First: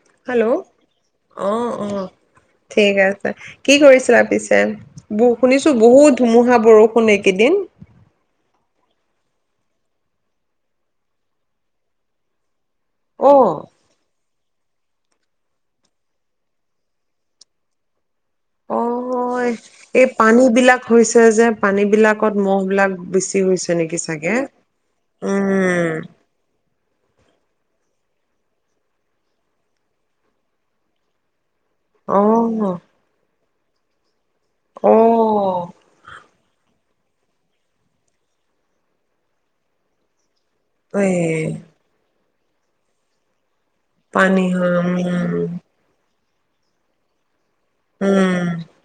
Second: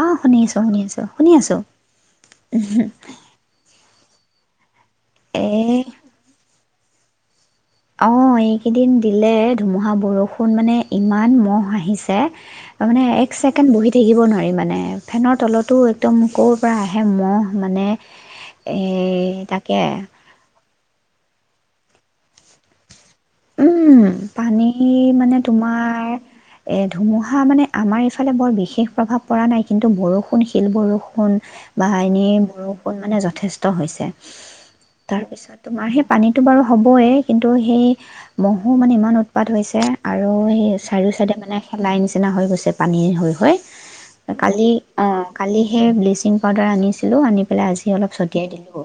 অ', শুনি হেল্ল', আছো, শুনি আছো, শুনি আছো। অ-অ, ঠিক আছে। কি কৰিছ [inaudible] ব এ শুনিছো বহুত ধুমুহা বৰ ষুণ একেইদিন অ', এইকেইদিন দিলে ধুমুহা বৰষুণ, মানে ইমান মহ আহিছে! মানে এক অ'। ছেকেণ্ড বহি থাকিব নোৱাৰে মানে, ফেনৰ তলতো একদম ক'ৰ পৰা আহে মহ মানে এই অই, তাকে এই পানী বিলাক হৈছ যে, পানী বিলাকত ম'হ বিলাক বেছি হৈছে নেকি উম, চাগে? পানী মানে উম, তোমাৰ এ ধুমুহা মানে আমাৰ এইফালে বৰ বিশেষ প্ৰভাৱ পৰা নাই কিন্তু বৰষুণ, শিল বৰষুণ বা এন অ', বৰষুণ মানে যথেচ হৈছে তাৰ পিছত অ'। তোমাৰ সেই পানীতটো বাৰু হ'বই কিন্তু সেই ম'হো মানে ইমান উৎপাত হৈছে আৰু আৰু এ চাৰিও চাইদে মানে শেলাই নিচি নিচিনা হৈ গৈছে পানী হৈ হৈ পানী কালি হয় উম, অ', কালি সেই ব্লিচিং পাউডাৰ আনিছিলো আনি পেলাই আজি অলপ উম, ছটিয়াই দিলো,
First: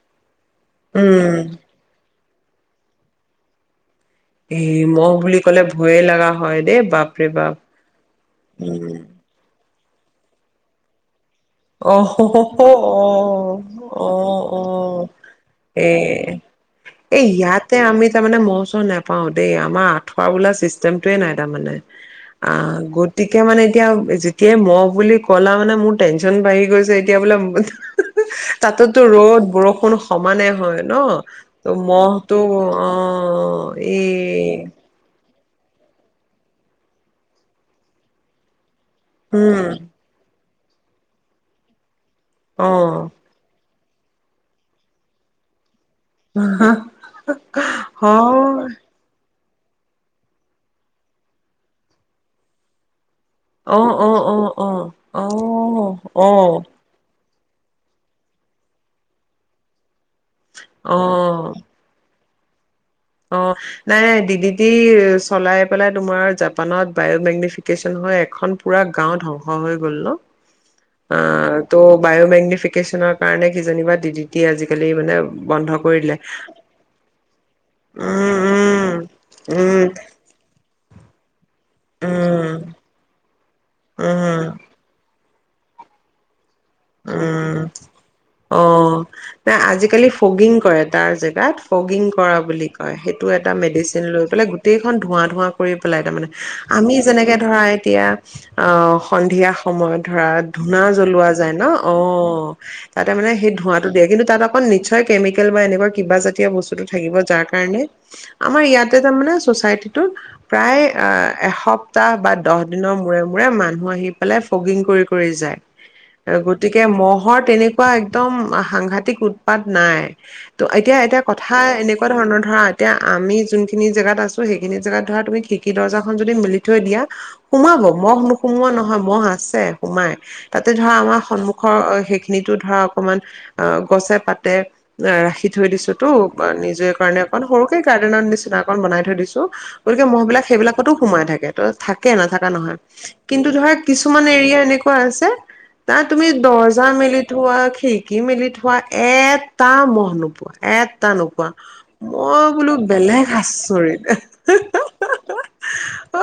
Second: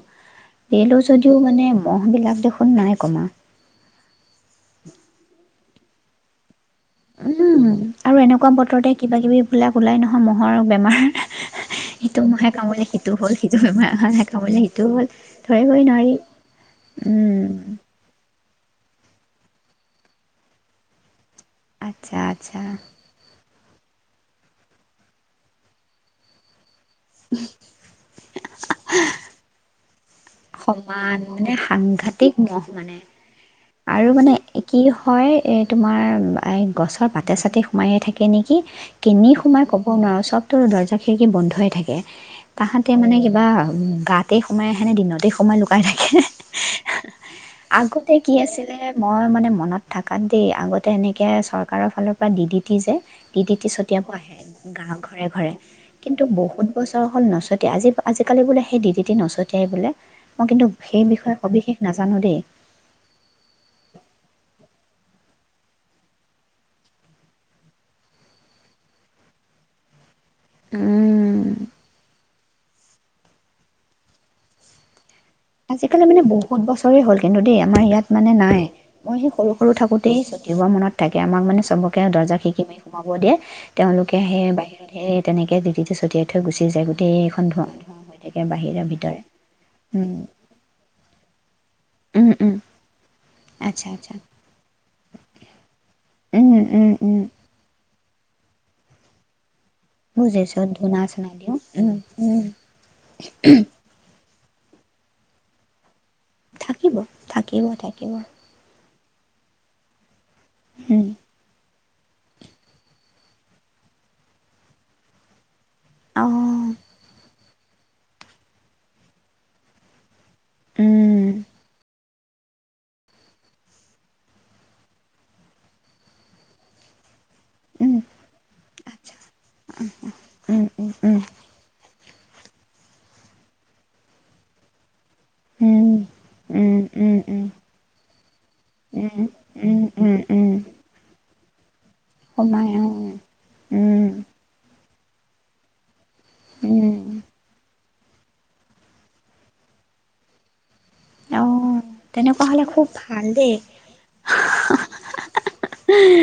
দিলো যদিও উম। মানে ম'হ বিলাক দেখোন নাই কমা এই মহ বুলি ক'লে ভয়ে লগা হয় দেই বাপৰে বাপ। উম, আৰু এনেকুৱা বতৰতে উম। কিবা কিবি বিলাক ওলাই নহয়, ম'হৰ বেমাৰ অ ইটো ম'হে অ আহ কামুৰিলে সিটো হ'ল সিটো বেমাৰে কামুৰিলে সিটো আহ হ'ল। ধৰিবই এ নোৱাৰি এ উম, ইয়াতে আমি তাৰমানে মৌচ নাপা পাওঁ দেই আমাৰ আঠুৱা বোলা চিষ্টেমটোৱে নাই ত মানে আচ্ছা অ আচ্ছা গতিকে মানে এতিয়া যেতিয়াই মহ বুলি ক'লা মানে মোৰ ব বাঢ়ি গৈছে এতিয়া বোলে তাততো ৰ'দ বৰষুণ সমানে হয় ন সমান মানে ত সাংঘাতিক মহটো ম'হ অ এই আৰু মানে কি হয় এই তোমাৰ এই গছৰ পাতে চাতে সোমায়য়ে থাকে নেকি কেনি উম সোমাই ক'ব নোৱাৰোঁ চব তো দৰ্জা খিৰিকি বন্ধইে থাকে অ তাহাতে মানে কিবা উ গাতেই সোমাই আহেনে দিনত স সময় আগতে কি হয় আছিল ম মানে মনত থকাত দেই আগতে এনেকে চৰকাৰৰ ফালৰ পৰা দি ডিটি যে তি টতিতি অ অ ছটিয়াব অ আহে অ গা অ ঘৰে ঘৰে অ কিন্তু বহুত বছৰ হ'ল নচ নচটীয়া আজি আজিকালি বোলে সেই ডি ডিটিচটিয়াই বোলে মই কিন্তু সেই বিষয়ে অ সবিশেষ নাজানো দেই অ নাই নাই দিদিটি চলাই পেলাই তোমাৰ জাপানত বায়মেগনিফিকেশ্যন হৈ এখন পুৰা গাও ধ্বংস হৈ গল ন অ ত বায়'মেগ্নিফিক কাৰণে কিজিবা ডি ডিটি আজিকালি মানে বন্ধ কৰি আজিকালি দিলে। মানে বহুত বছৰেই হ'ল কিন্তু দেই আমাৰ ইয়াত মানে নাই উম, মই সেই সৰু সৰু উম, থাকোঁতেই ছটিওোৱা মনত থাকে আমাক মানে চবকে দৰ্জা উম। শিকি মাৰি সোমাব দিয়ে তেওঁলোকে উম, সেই বাহিৰত সেই তেনেকৈ ড দি চ ছটিয় থটো থৈ গুচি যায় উম, গোতেইখন উম। ধো ধোৱা হৈ থাকে অ বাহিৰে ভিতৰে নাই আজিকালি উম ফগিং কৰে তাৰ জেগাত ফগিং উম কৰা উম বুলি কয় সেইটো এটা আচ্ছা মেডিচিন আচ্ছা লৈ পেলাই গোটেইখন ধোঁৱা ধোঁৱা কৰি পেলাই তাৰমানে আমি যেনেকৈ ধৰা এতিয়া অ সন্ধিয়া সময়ত ধৰা বুজিছোঁ ধূনা চূনা জ্বলোৱা দিওঁ ন অ তাতে মানে সেই ধোঁৱাটো দিয়ে কিন্তু ত অক নিশ্চয় কেমিকেল বা এনেকুৱা কিবা জাতীয় বস্তুটো থাকিব যাৰ কাৰণে আমাৰ ইয়াত তাতে তাৰমানে চচাইটিটো প্ৰায় এসপ এপ্তাহ বা দহ দিনৰ মূৰে মূৰে মানুহ আহি পেলাই ফগিং কৰি কৰি যায়। অঁ গতিকে মহৰ তেনেকুৱা একদম সাংঘাতিক উৎপাত নাই। ত এতিয়া এটা কথা এনে তেনেকুৱা ধৰণৰ ধৰা এতিয়া আমি যোনখিনি জেগাত আছো সেইখিনি জেগাত ধৰা তুমি খিৰকি দৰ্জাখন যদি মেলি থৈ দিয়া সোমাব মহ নোসুমোৱা নহয় আচ্ছা মহ আছে সোমাই উম তাতে উম ধৰা আমাৰ উম অ' সেইখিনিতো ধৰা অকমান অঁ গছে পাতে ৰাখি থৈ উম দিছোতোঁ উম নিজে উম কাৰণে অকন উম সৰুকে গাৰ্ডেনৰ নিচিনা অকন বনাই থৈ উম, দিছো উম, গতিকে উম, মহবিলাক উম, সেইবিলাক তাটো সোমাই থাকে ত থাকে নাথকা সোমাই নহয় উম, কিন্তু ধৰা উম, কিছুমান এৰিয়া এনেকুৱা আছে তাত তুমি দৰ্জা উম। মেলি থোৱা খিৰিকি মেলি থোৱা এটা মহ নোপোৱা এটা নোপোৱা। অ', তেনেকুৱা মই হ'লে বোলো খুব বেলেগ ভাল দেই। আচৰিত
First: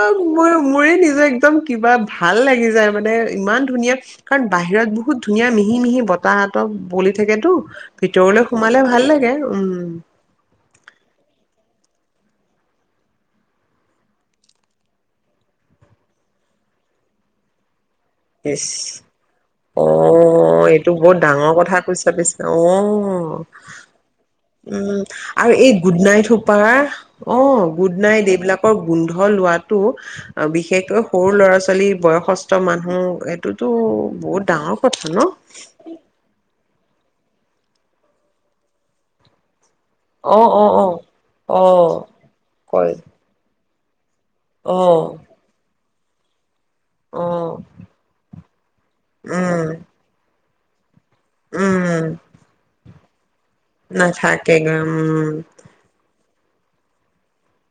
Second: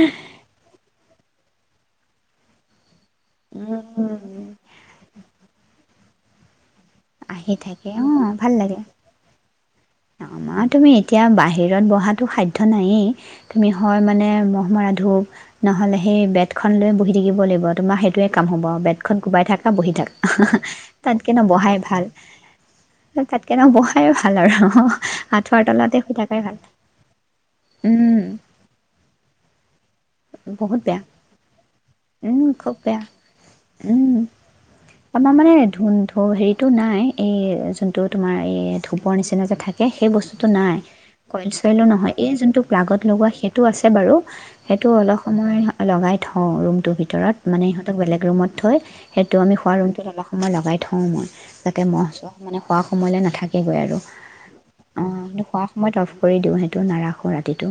অ' মোৰ মোৰে নিজ যে একদম কিবা ভাল লাগি যায় মানে ইমান ধুনীয়া উম, কাৰণ বাহিৰত বহুত ধুনীয়া মিহি মিহি বতাহতক বলি আহি থাকেতো থাকে অ', ভিতৰলে ভাল লাগে। সোমালে ভাল লাগে উম। হিৰত বহাটো সাধ্য নাইেই তুমি হয় মানে মহ' মৰা ধূপ নহ'লে সেই বেতখন লৈ বহি থাকিব লাগিব তোমাৰ সেই সেইটোৱে কাম হ'ব ইচ আৰু বেডখন কোবাই থাকা অ বহি থাকা এইটো বহুত তাতকৈ ডাঙৰ কথা নবহাই ভাল। কৈছা পিছে অ তাতকে নবহাই ভাল আৰু উম আৰু আঁঠুৱাৰ এই তলতে শুই গুডনাইট থাকাই ভাল। সোপা অ উম, গুডনাইট এইবিলাকৰ গোন্ধ লোৱাাটো বহুত বেয়া বিশেষকৈ সৰু ল'ৰা ছোৱালী উম, বয়সস্থ খুব মানুহ বেয়া উম এইটোতো উম। বহুত ডাঙৰ কথা ন? আমাৰ মানে ধুন ধু হেৰিটো নাই এই জোনটো তোমাৰ এই ধূপৰ নিচিনাকে থাকে সেই অ বস্তুতো অ নাই অ কইল অ চইলো নহয় এই যোনটো কয় প্লাগত লগোৱা সেইটো সেইটো আছে বাৰু। অ সেইটো অলপ সময় লগাই থওঁ ৰুমত ৰুমটোৰ অ ভিতৰত মানে ইহঁতক বলেগ ৰুমত থৈ সেইটো আমি উম শুৱা ৰুমটোত মই লগাই থওঁ মই যাতে উম মহ চহ মানে শুৱা সময়লে নাথাকে। এনেকুৱাই আৰু নাথাকে উম কিন্তু শুৱা সময়ত অফ কৰি দিওঁ সেইটো নাৰাখোঁ ৰাতিটো।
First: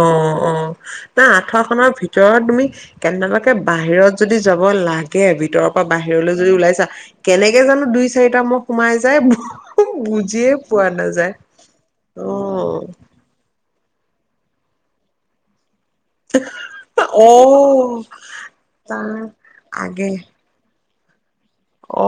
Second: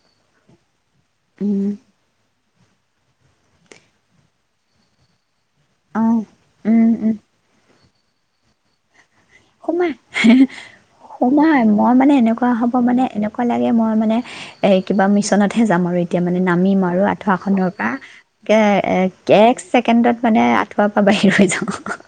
অ', অ'। আঠুৱা খনৰ ভিতৰত তুমি কেনে বাহিৰত যদি যাব লাগে বি ভিতৰৰ পৰা অঁ বাহিৰলৈ যদি ওলাইছা উম কেনেকে জানো দুই চাৰিটা ম'হ সোমাই যায় সোমাই বুজিয়ে পোৱা নাযায় সোমাই মই মানে এনেকুৱা হ'ব অ', মানে এনেকুৱা লাগে মই মানে এ কিবা মিছনতে যাম আৰু এতিয়া মানে নামিম আৰু আঠুৱাখনৰ পৰা অ', তাৰ এক আগে ছেকেণ্ডত মানে আ [unintelligible] পৰা বাহিৰ হৈ যাম। অ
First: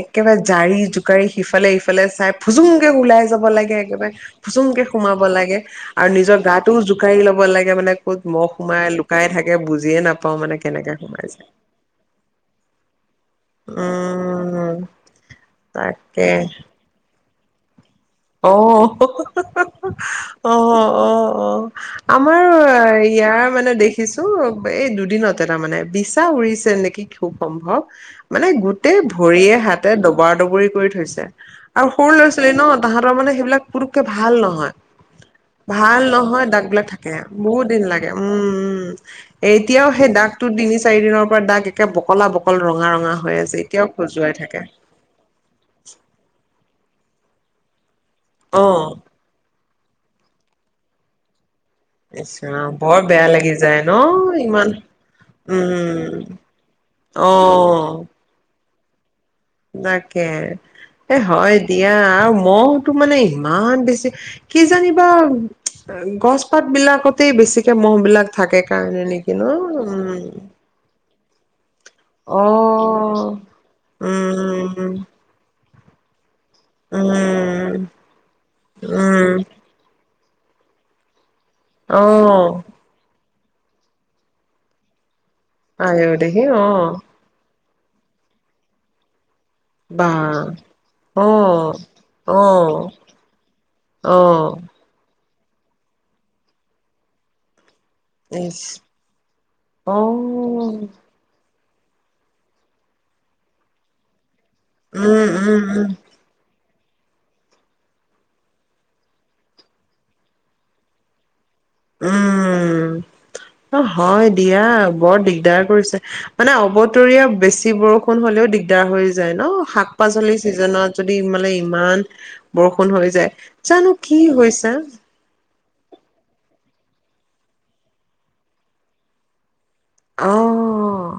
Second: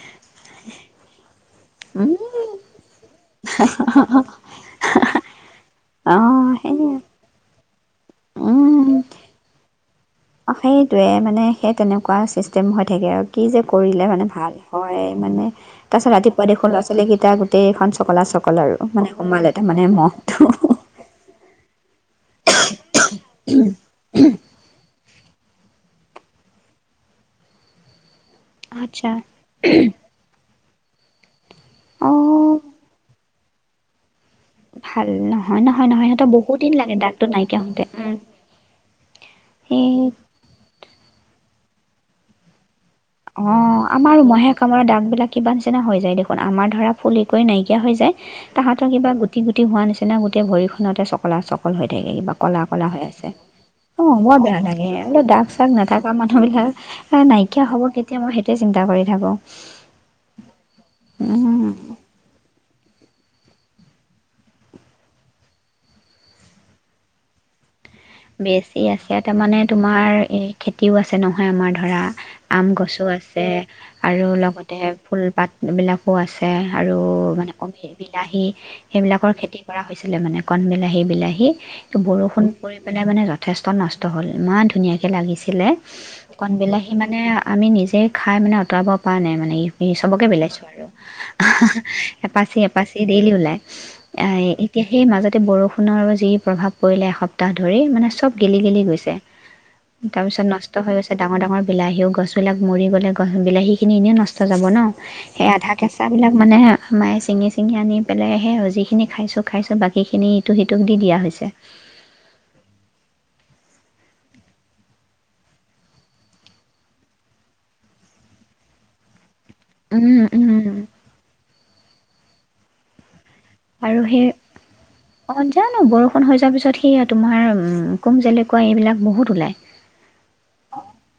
একেবাৰে জাৰি জো [unintelligible] সিফালে সিফালে চাই ফুচুংকে ওলাই যাব লাগে একেবাৰে ফোচোংকে সোমাব লাগে আৰু নিজৰ অঁ গাটো সেইয়ে জোকাৰি ল'ব লাগে [unintelligible] ক'ত ম'হ সোমাই লুকাই থাকে বুজ [unintelligible] অ', সেইটোয়ে মানে সেই তেনেকুৱা চিচ ষ্টেম হৈ থাকে আৰু। কি যে, কৰিলে মানে ভাল উম হয়, মানে তাৰপাছত তাকে ৰাতিপুৱা দেখোঁ ল'ৰা ছোৱালীকিটা [unintelligible] চকলা অ চকল আৰু মানে সোমালে তাৰমানে অ অ ম'হটো। অ আমাৰ ইয়াৰ মানে দেখিছো এই দুদিনত টা মানে বিছা উৰিছে নেকি খুব সম্ভৱ। মানে গোটেই আচ্ছা ভৰিয়ে হাতে দবৰা দবৰি কৰি থৈছে আৰু সৰু লৰা ছোৱালী অঁ ন তাৰমানে সেইবিলাক পুতুক কে ভাল নহয় ভাল নহয় নহয় ভাল সিহঁতৰ নহয় বহুত দাগ দিন বিলাক লাগে থাকে দাগটো নাইকিয়া বহুত দিন হওঁতে লাগে। উম, উম। এতিয়াও সেই দাগটো তিনি, চাৰি দিনৰ পৰা দাগ এক একে বকলা বকল ৰঙা ৰং অ', আমাৰ ম'হে কামোৰা দাগ বিলাক কিবা নিচিনা হৈ যায়, দেখোন আমাৰ ধৰা ফুলিকৈ নাইকিয়া হৈ যায়। তাহাঁতৰ অ কিবা গুটি, গুট হোৱা নিচিনা গোটেই ভৰিখনতে চকলা চক হৈ থাকে ইছ কিবা কলা ৰাম কলা বৰ হৈ বেয়া আছে লাগি যায় ন অ বৰ বেয়া ইমান লাগে দাগ চাগ নাথাকা উম মানুহ বিলাক এ অ নাইকিয়া খবৰ মই সেইটোৱ চিন্তা কৰি থাকোঁ। তাকে এ হয়, দিয়া আৰু ম'হ এইটো মানে ইমান বেছি কি জানিবা গছপাত বিলাকতে বেছি এতিয়া ম'হ বিলাক থাকে বেছি কাৰণে আছে নেকি ন? তাৰমানে তোমাৰ উম। এই খেতিও নহয়, আমাৰ ধৰা অ আম গছো আছে আৰু লগতে উম ফুলপাত এইবিলাকো আছ আৰু মানে উম কবি, বিলাহী সেইবিলাকৰ উম খেতি কৰা হৈছ আছিলে মানে কণ বিলাহী, বিলাহী। টো অ বৰষুণ পৰি মানে যথেষ্ট নষ্ট হ'ল, ইমান ধুনীয়াকে লাগি ছিলে। আইও দেহি কণ অ বিলাহী মানে আমি নি যেই খাই মানে অতৰাব পৰা নাই মানে বি বি বা চবকে বিলাইছোঁ আৰু অ অ এপাচি, এপাচি দেইলি ওলায়। অ এতিয়া সেই মাজত তাতে বৰষুণৰ যি প্ৰভাৱ পৰিলে এস ধৰি মানে চব গেলি ইছ গেলি গৈছে। তাৰ পিছত নষ্ট অ হৈ গৈছে ডাঙৰ, ডাঙৰ বিলাহীও গছ বিলাক মৰি গ'লে, গছ বিলাহীখিনি এনেও নচ যাব ন? উম, সেই উম, আধা উম, কেঁচাবিলাক মানে মায়ে চিঙি, চিঙি আনি পেলাইহে আৰু যিখিনি খাইছো, খাইছো বাকীখিনি ইটো সিটোক দি দিয়া হৈছে। উম, অ', হয়, দিয়া বৰ দিগদাৰ কৰিছে মানে অবতৰীয়া বেছি বৰষুণ হ'লেও দিগদাৰ হৈ যায়। অ, শাক উম পাচলি উম ছিজনত যদি মানে ইমান।। বৰষুণ হৈ যায়। জানো আৰু কি সেই হৈছে অ জানো বৰষুণ হৈ যোৱাৰ পিছত।। সেয়া তোমাৰ কোম যেলেকুৱা এইবিলাক বহুত ওলায়। অ'।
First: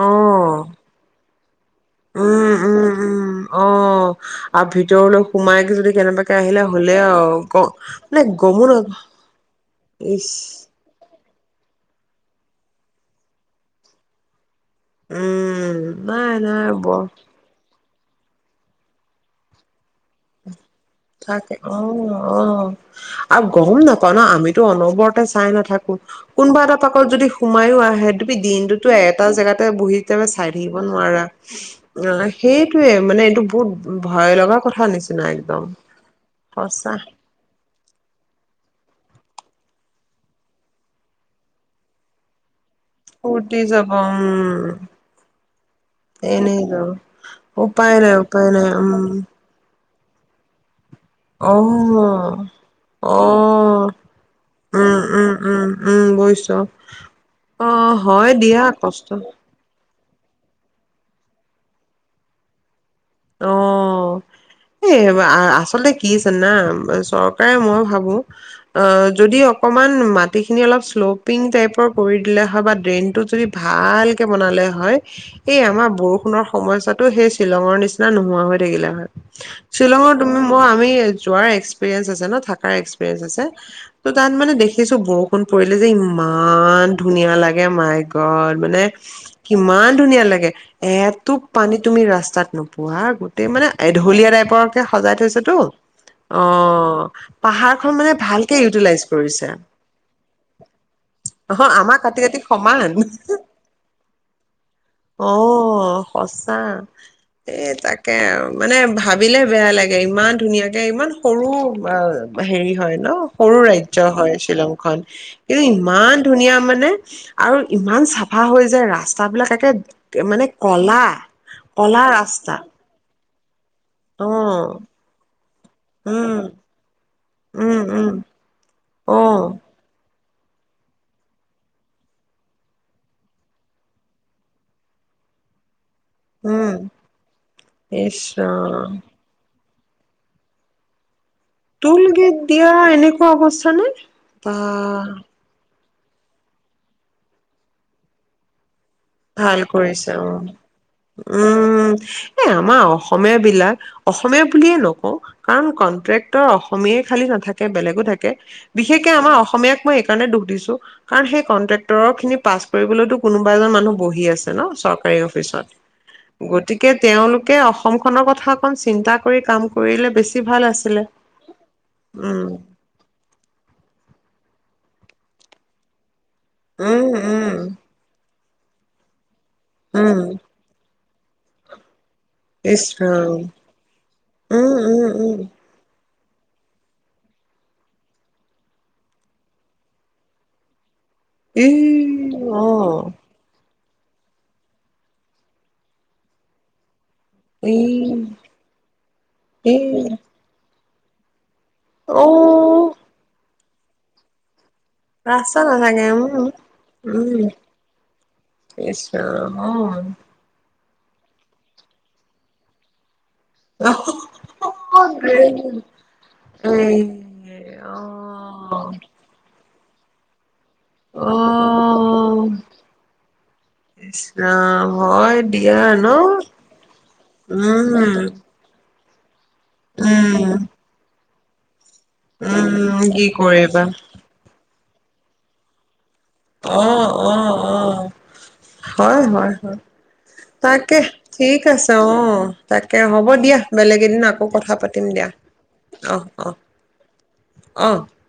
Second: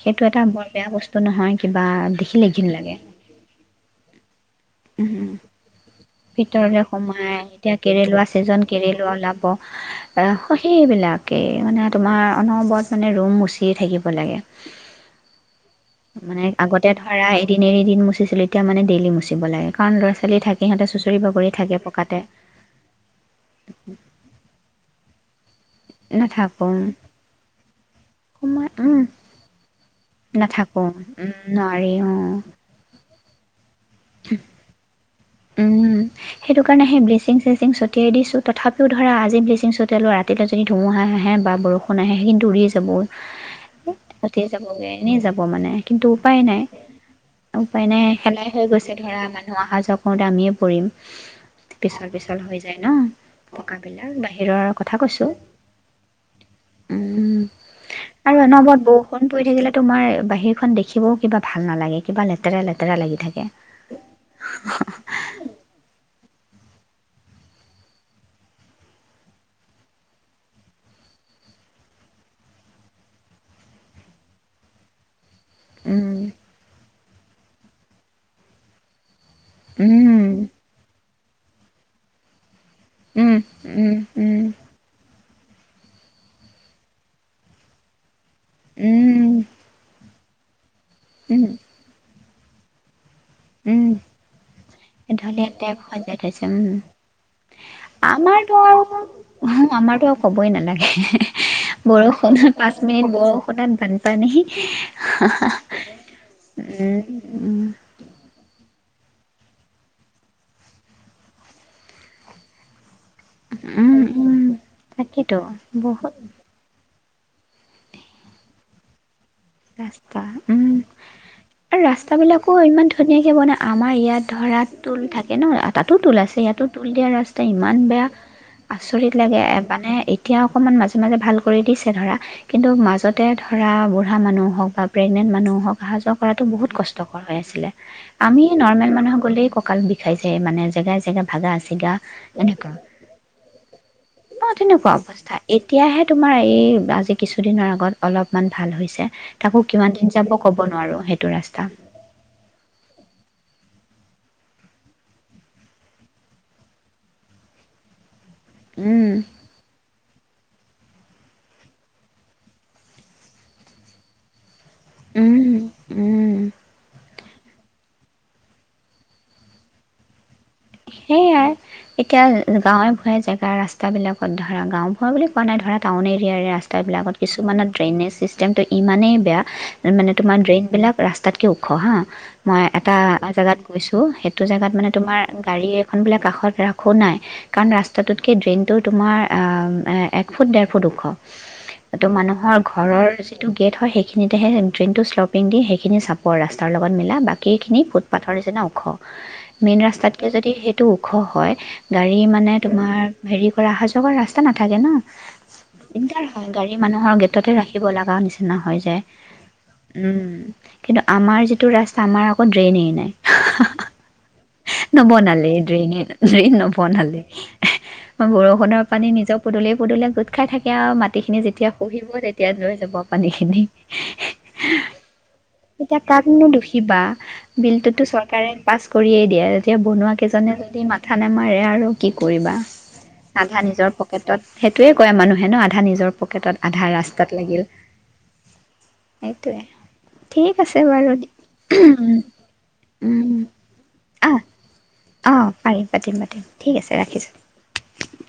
সেইটো এটা অ', বৰ বেয়া বস্তু নহয়, কিবা দেখিলে উম, ঘিন উম, লাগে। উম, অ'। আৰু উ ভিতৰলৈ সোমাইকে যদি কেনেবাকে আহিলে ভিতৰলে হ'লে সোমাই আৰু গ এতিয়া মানে কেৰেলোৱা ছিজন গমো নাপ কেৰেলোৱা ওলাব ইচ আকৌ সেইবিলাক।। তাকেই মানে তোমাৰ অনবৰত মানে ৰুম মুচিয়ে থাকিব লাগে। উম, নাই মানে নাই আগতে বৰ ধৰা এদিন এৰি দিন মুচিছিলোঁ, এতিয়া মানে ডেইলি মুচ মুচিব লাগে কাৰণ ল'ৰা-ছোৱালী থাকে। বাগৰি থাকে, অহ, পকাতে অহ। আৰু গম নাপাওঁ ন, আমিতো অনবৰতে চাই নাথাকোঁ। তু কোনোবা নাথাকোঁ এটা পাকত যদি সোমায়ো আহে তুমি সময় দিনটোতো উম এটা জেগাতে বহি [unintelligible] চাই থাকিব নাথাকোঁ নোৱাৰা। উম নোৱাৰি অহ, উম সেইটোয়ে মানে এইটো [unintelligible] ভয় লগা কথা নিচ। না একদম। উম, সেইটো কাৰণে হেই ব্লিচিং ছিচিং ছটিয়াই দিছো। তথাপিও ধৰা আজি ব্লিচিং ছতিয়ালো, ৰাতিলৈ যদি ধুমুহা আহে, বা বৰষুণ আহে সেই কিন্তু ৰি ই যাব, উটি যাব উতি উম যাবগে, এনেই যাব মানে, কিন্তু উপায় নাই, এনেই যাব উপায় নাই শেলাই উপায় হৈ নাই গৈছে উম ধৰা মানুহ অহা যোৱা উতা আমিয়ে পৰি়ম। অ, অ, পকাবিলাক বাহিৰৰ কথা কৈছোঁ উম-উম, উম-উম বুইছু, উম অহ হয় আৰু দিয়া অনবৰত কষ্ট। বৰষুণ পৰি থাকিলে তোমাৰ বাহিৰ খন দেখিবও কিবা ভাল নালাগে, কিবা লেতেৰা লেত তেৰা লাগি থাকে। অ এই আ আচলতে কি জানা, চৰকাৰে মই ভাবো, আ যদি অকমান মাটিখিনি অলপ শ্লপিং টাইপৰ কৰি দিলে হয় বা ড্ৰেইনটো যদি ভালকে বনালে হয় এই আমাৰ উম বৰষুণৰ সময়ছোৱাত তো হেই শ্বিলঙৰ নিচি না নোহোৱা হৈ থাকিলে হয়। শ্বিলঙৰ উম তুমি মই আমি যোৱাৰ এক্সপিৰিয়েঞ্চ আছে ন, থাক কাৰ এক্সপিৰিয়েঞ্চ উম আছে, উম ত' তাত উম মানে দেখিছো ব ষুন পৰিলে যে ইমান ধুনীয়া লাগে মায় গ গদ, মানে উম কিমান ধুনীয়া লা এ। এটোপ উম পানী তুমি ৰাস্তাত নোপ পোৱা, গোট উম, এঢলীয়া থৈছেতো টাইপ সজাই অ থৈছে উম, পাহাৰখন মানে আমাৰতো ভালকে আউ ইউটিলাইজ কৰিছে অহ আমাৰতো আউ কবই নালাগে, অ আমাৰ কাটি কাটি বৰষুণত পাঁচ সমান মিনিট বৰষুণত বানপানী অ, সচাঁ উম উম এই তাকে আ অ মানে ভাবিলে বেয়া লাগে, ইমান ধুনীয়াকে, ইমান সৰু ব হেৰি হয়। ন, সৰু ৰাজ্য উম হয় উম শ্বিলং খন। তাকেতো এই বহুত ইমান ধুনীয়া মানে। আৰু ইমান চাফা হয় যে ৰাস্তা বিলাক আ ৰাস্তা, উম এই ৰাস্তা বিলাকো ইমান ধুনীয়া কিবনা আমাৰ ইয়াত অ ধৰা টোল থাকে ন, তাতো টোল আছে, উম ইয়াতো টোল দিয়া ৰাস্তা ইমান উম বেয়া উম আচৰিত অ লাগে এ মানে এ এতিয়া অকণমান মাজে মাজে ভাল কৰি দিছে ধৰা, কিন্তু মাজতে ধৰা হা মানুহ হক বা প্ৰেগনেট মানুহ হক। আহা যোৱা কৰাতো বহুত উম কষ্টকৰ হৈ আছিলে, ইচ আমি নৰ্মেল ৰাম মানুহে গ'লেই ক কাল বিষাইছে মানে, জেগাই জেগা ভাগা চিগা টোল গেট দিয়া এনেকুৱা অৱস্থা নাই ন তেনেকুৱা অৱস্থা তেতিয়াহে তোমাৰ এই আজি কিছুদিনৰ আগত অলপমান ভাল হৈছে তাকো ভাল কিমান দিন কৰিছা যাব উ ক'ব নোৱাৰো সেইটো ৰাস্তা উম এ আমাৰ অসমীয়া বিলাক অসমীয়া বুলিয়ে নকওঁ কাৰণ কণ্ট্ৰেক্টৰ অসমীয়াই খালী নাথাকে বেলেগো থাকে বিশেষকে উম আমাৰ অসমীয়াক মই দুখ দিছো কাৰণ সেই কন্ট্ৰে্টৰ খিনি পাছ কৰিবলৈো কোনবা এজন মানুহ বহি আছোঁ ন চৰকাৰী উম, অফিচত, উম, গতিকে তেওঁলোক অসম খনৰ কথা অকণ চিন্তা কৰি কাম কৰিলে বেছি ভাল আছিলে। সেইয়াই। এতিয়া উম, গাঁৱে-ভূঞে জেগা ৰাস্তা বিলাকত ধৰ ধৰা গাঁওবোঢ়া বুলি কোৱা নাই ধৰা টাউনে ইয়াৰে ৰাস্তা উম, বিলাকত উম, কিছুমানত ড্ৰেইনেজ চিছ চিষ্টেমটো ইমানেই বেয়া মানে উম, তোমাৰ ড্ৰেইন বিলাক ৰাস্তাতকে ওখ হা। মই ইচ এটা ৰাম। জোগাত গৈছো সেইটো জোগাত উম, মানে উম, তোমাৰ উম, এখন বোলে কাষত ৰাখোঁ নাই কাৰণ ৰাস্তাটোতকৈ ড্ৰেইনটো তোমাৰ এক ফুট ডেৰ ফুট ওখ ত' উম মানুহৰ আহ ঘৰৰ যিটো গেট হয় সেইখিনিতেহে ড্ৰেইনটো শ্লপিং দি সেইখিনি চাপো আৰু ৰাস্তাৰ লগত ম বাকী ই খিনি ফুটপাথৰ নিচিনা খ ই মেইন ৰাস্তাত সেইটো ওখ হয়। গাড়ী মানে অ' তোমাৰ হেৰি আহা যোৱা ৰাস্তা না থাকে ন ৰাস্তা নাথাকে উম দিগদাৰ গাড়ী মানুহৰ উম গেটতে ৰাখিব লগা নিচিনা হৈ ইছ যায় ৰাম উম কিন্তু আমাৰ যিটো ৰাস্তা আমাৰ আকৌ ড্ৰেইনই নাই আহ নবনালে ড্ৰেইনে, ড্ৰেইন নবনালে এই অ মই বৰষুণৰ পানী নিজৰ পুদলি পদুলিয়ে গোট খাই থাকে। এয়া মাটিখিনি অ যেতিয়া শুহিব তেতিয়া লৈ যাব পানী খিনি। ইছ ৰাম হয় দিয়া এতিয়া ন কাকনো দুখিবা? বিলটোতো উম চৰকাৰে পাছ কৰিয়েই দিয়ে তেতিয়া বনোৱা উম কেইজনে যদি মাথা নামাৰে আৰু। কি কৰিবা উম কি আধা কৰিবা নিজৰ পকেটত সেইটোৱে কয় মানুহে আধা নিজৰ পকেটত আধা অহ, ৰাস্তাত অহ, লাগিল অহ। হয়, হয়, সেইটোৱে হয়। ঠিক আছে তাকে বাৰু ঠিক আছে, উম অহ। তাকে হ'ব দিয়া, বেলেগ এদিন আকৌ কথা পাতিম দিয়া অ পাৰিম অ পাতিম পাতিম অ ঠিক আছে অ ৰাখিছো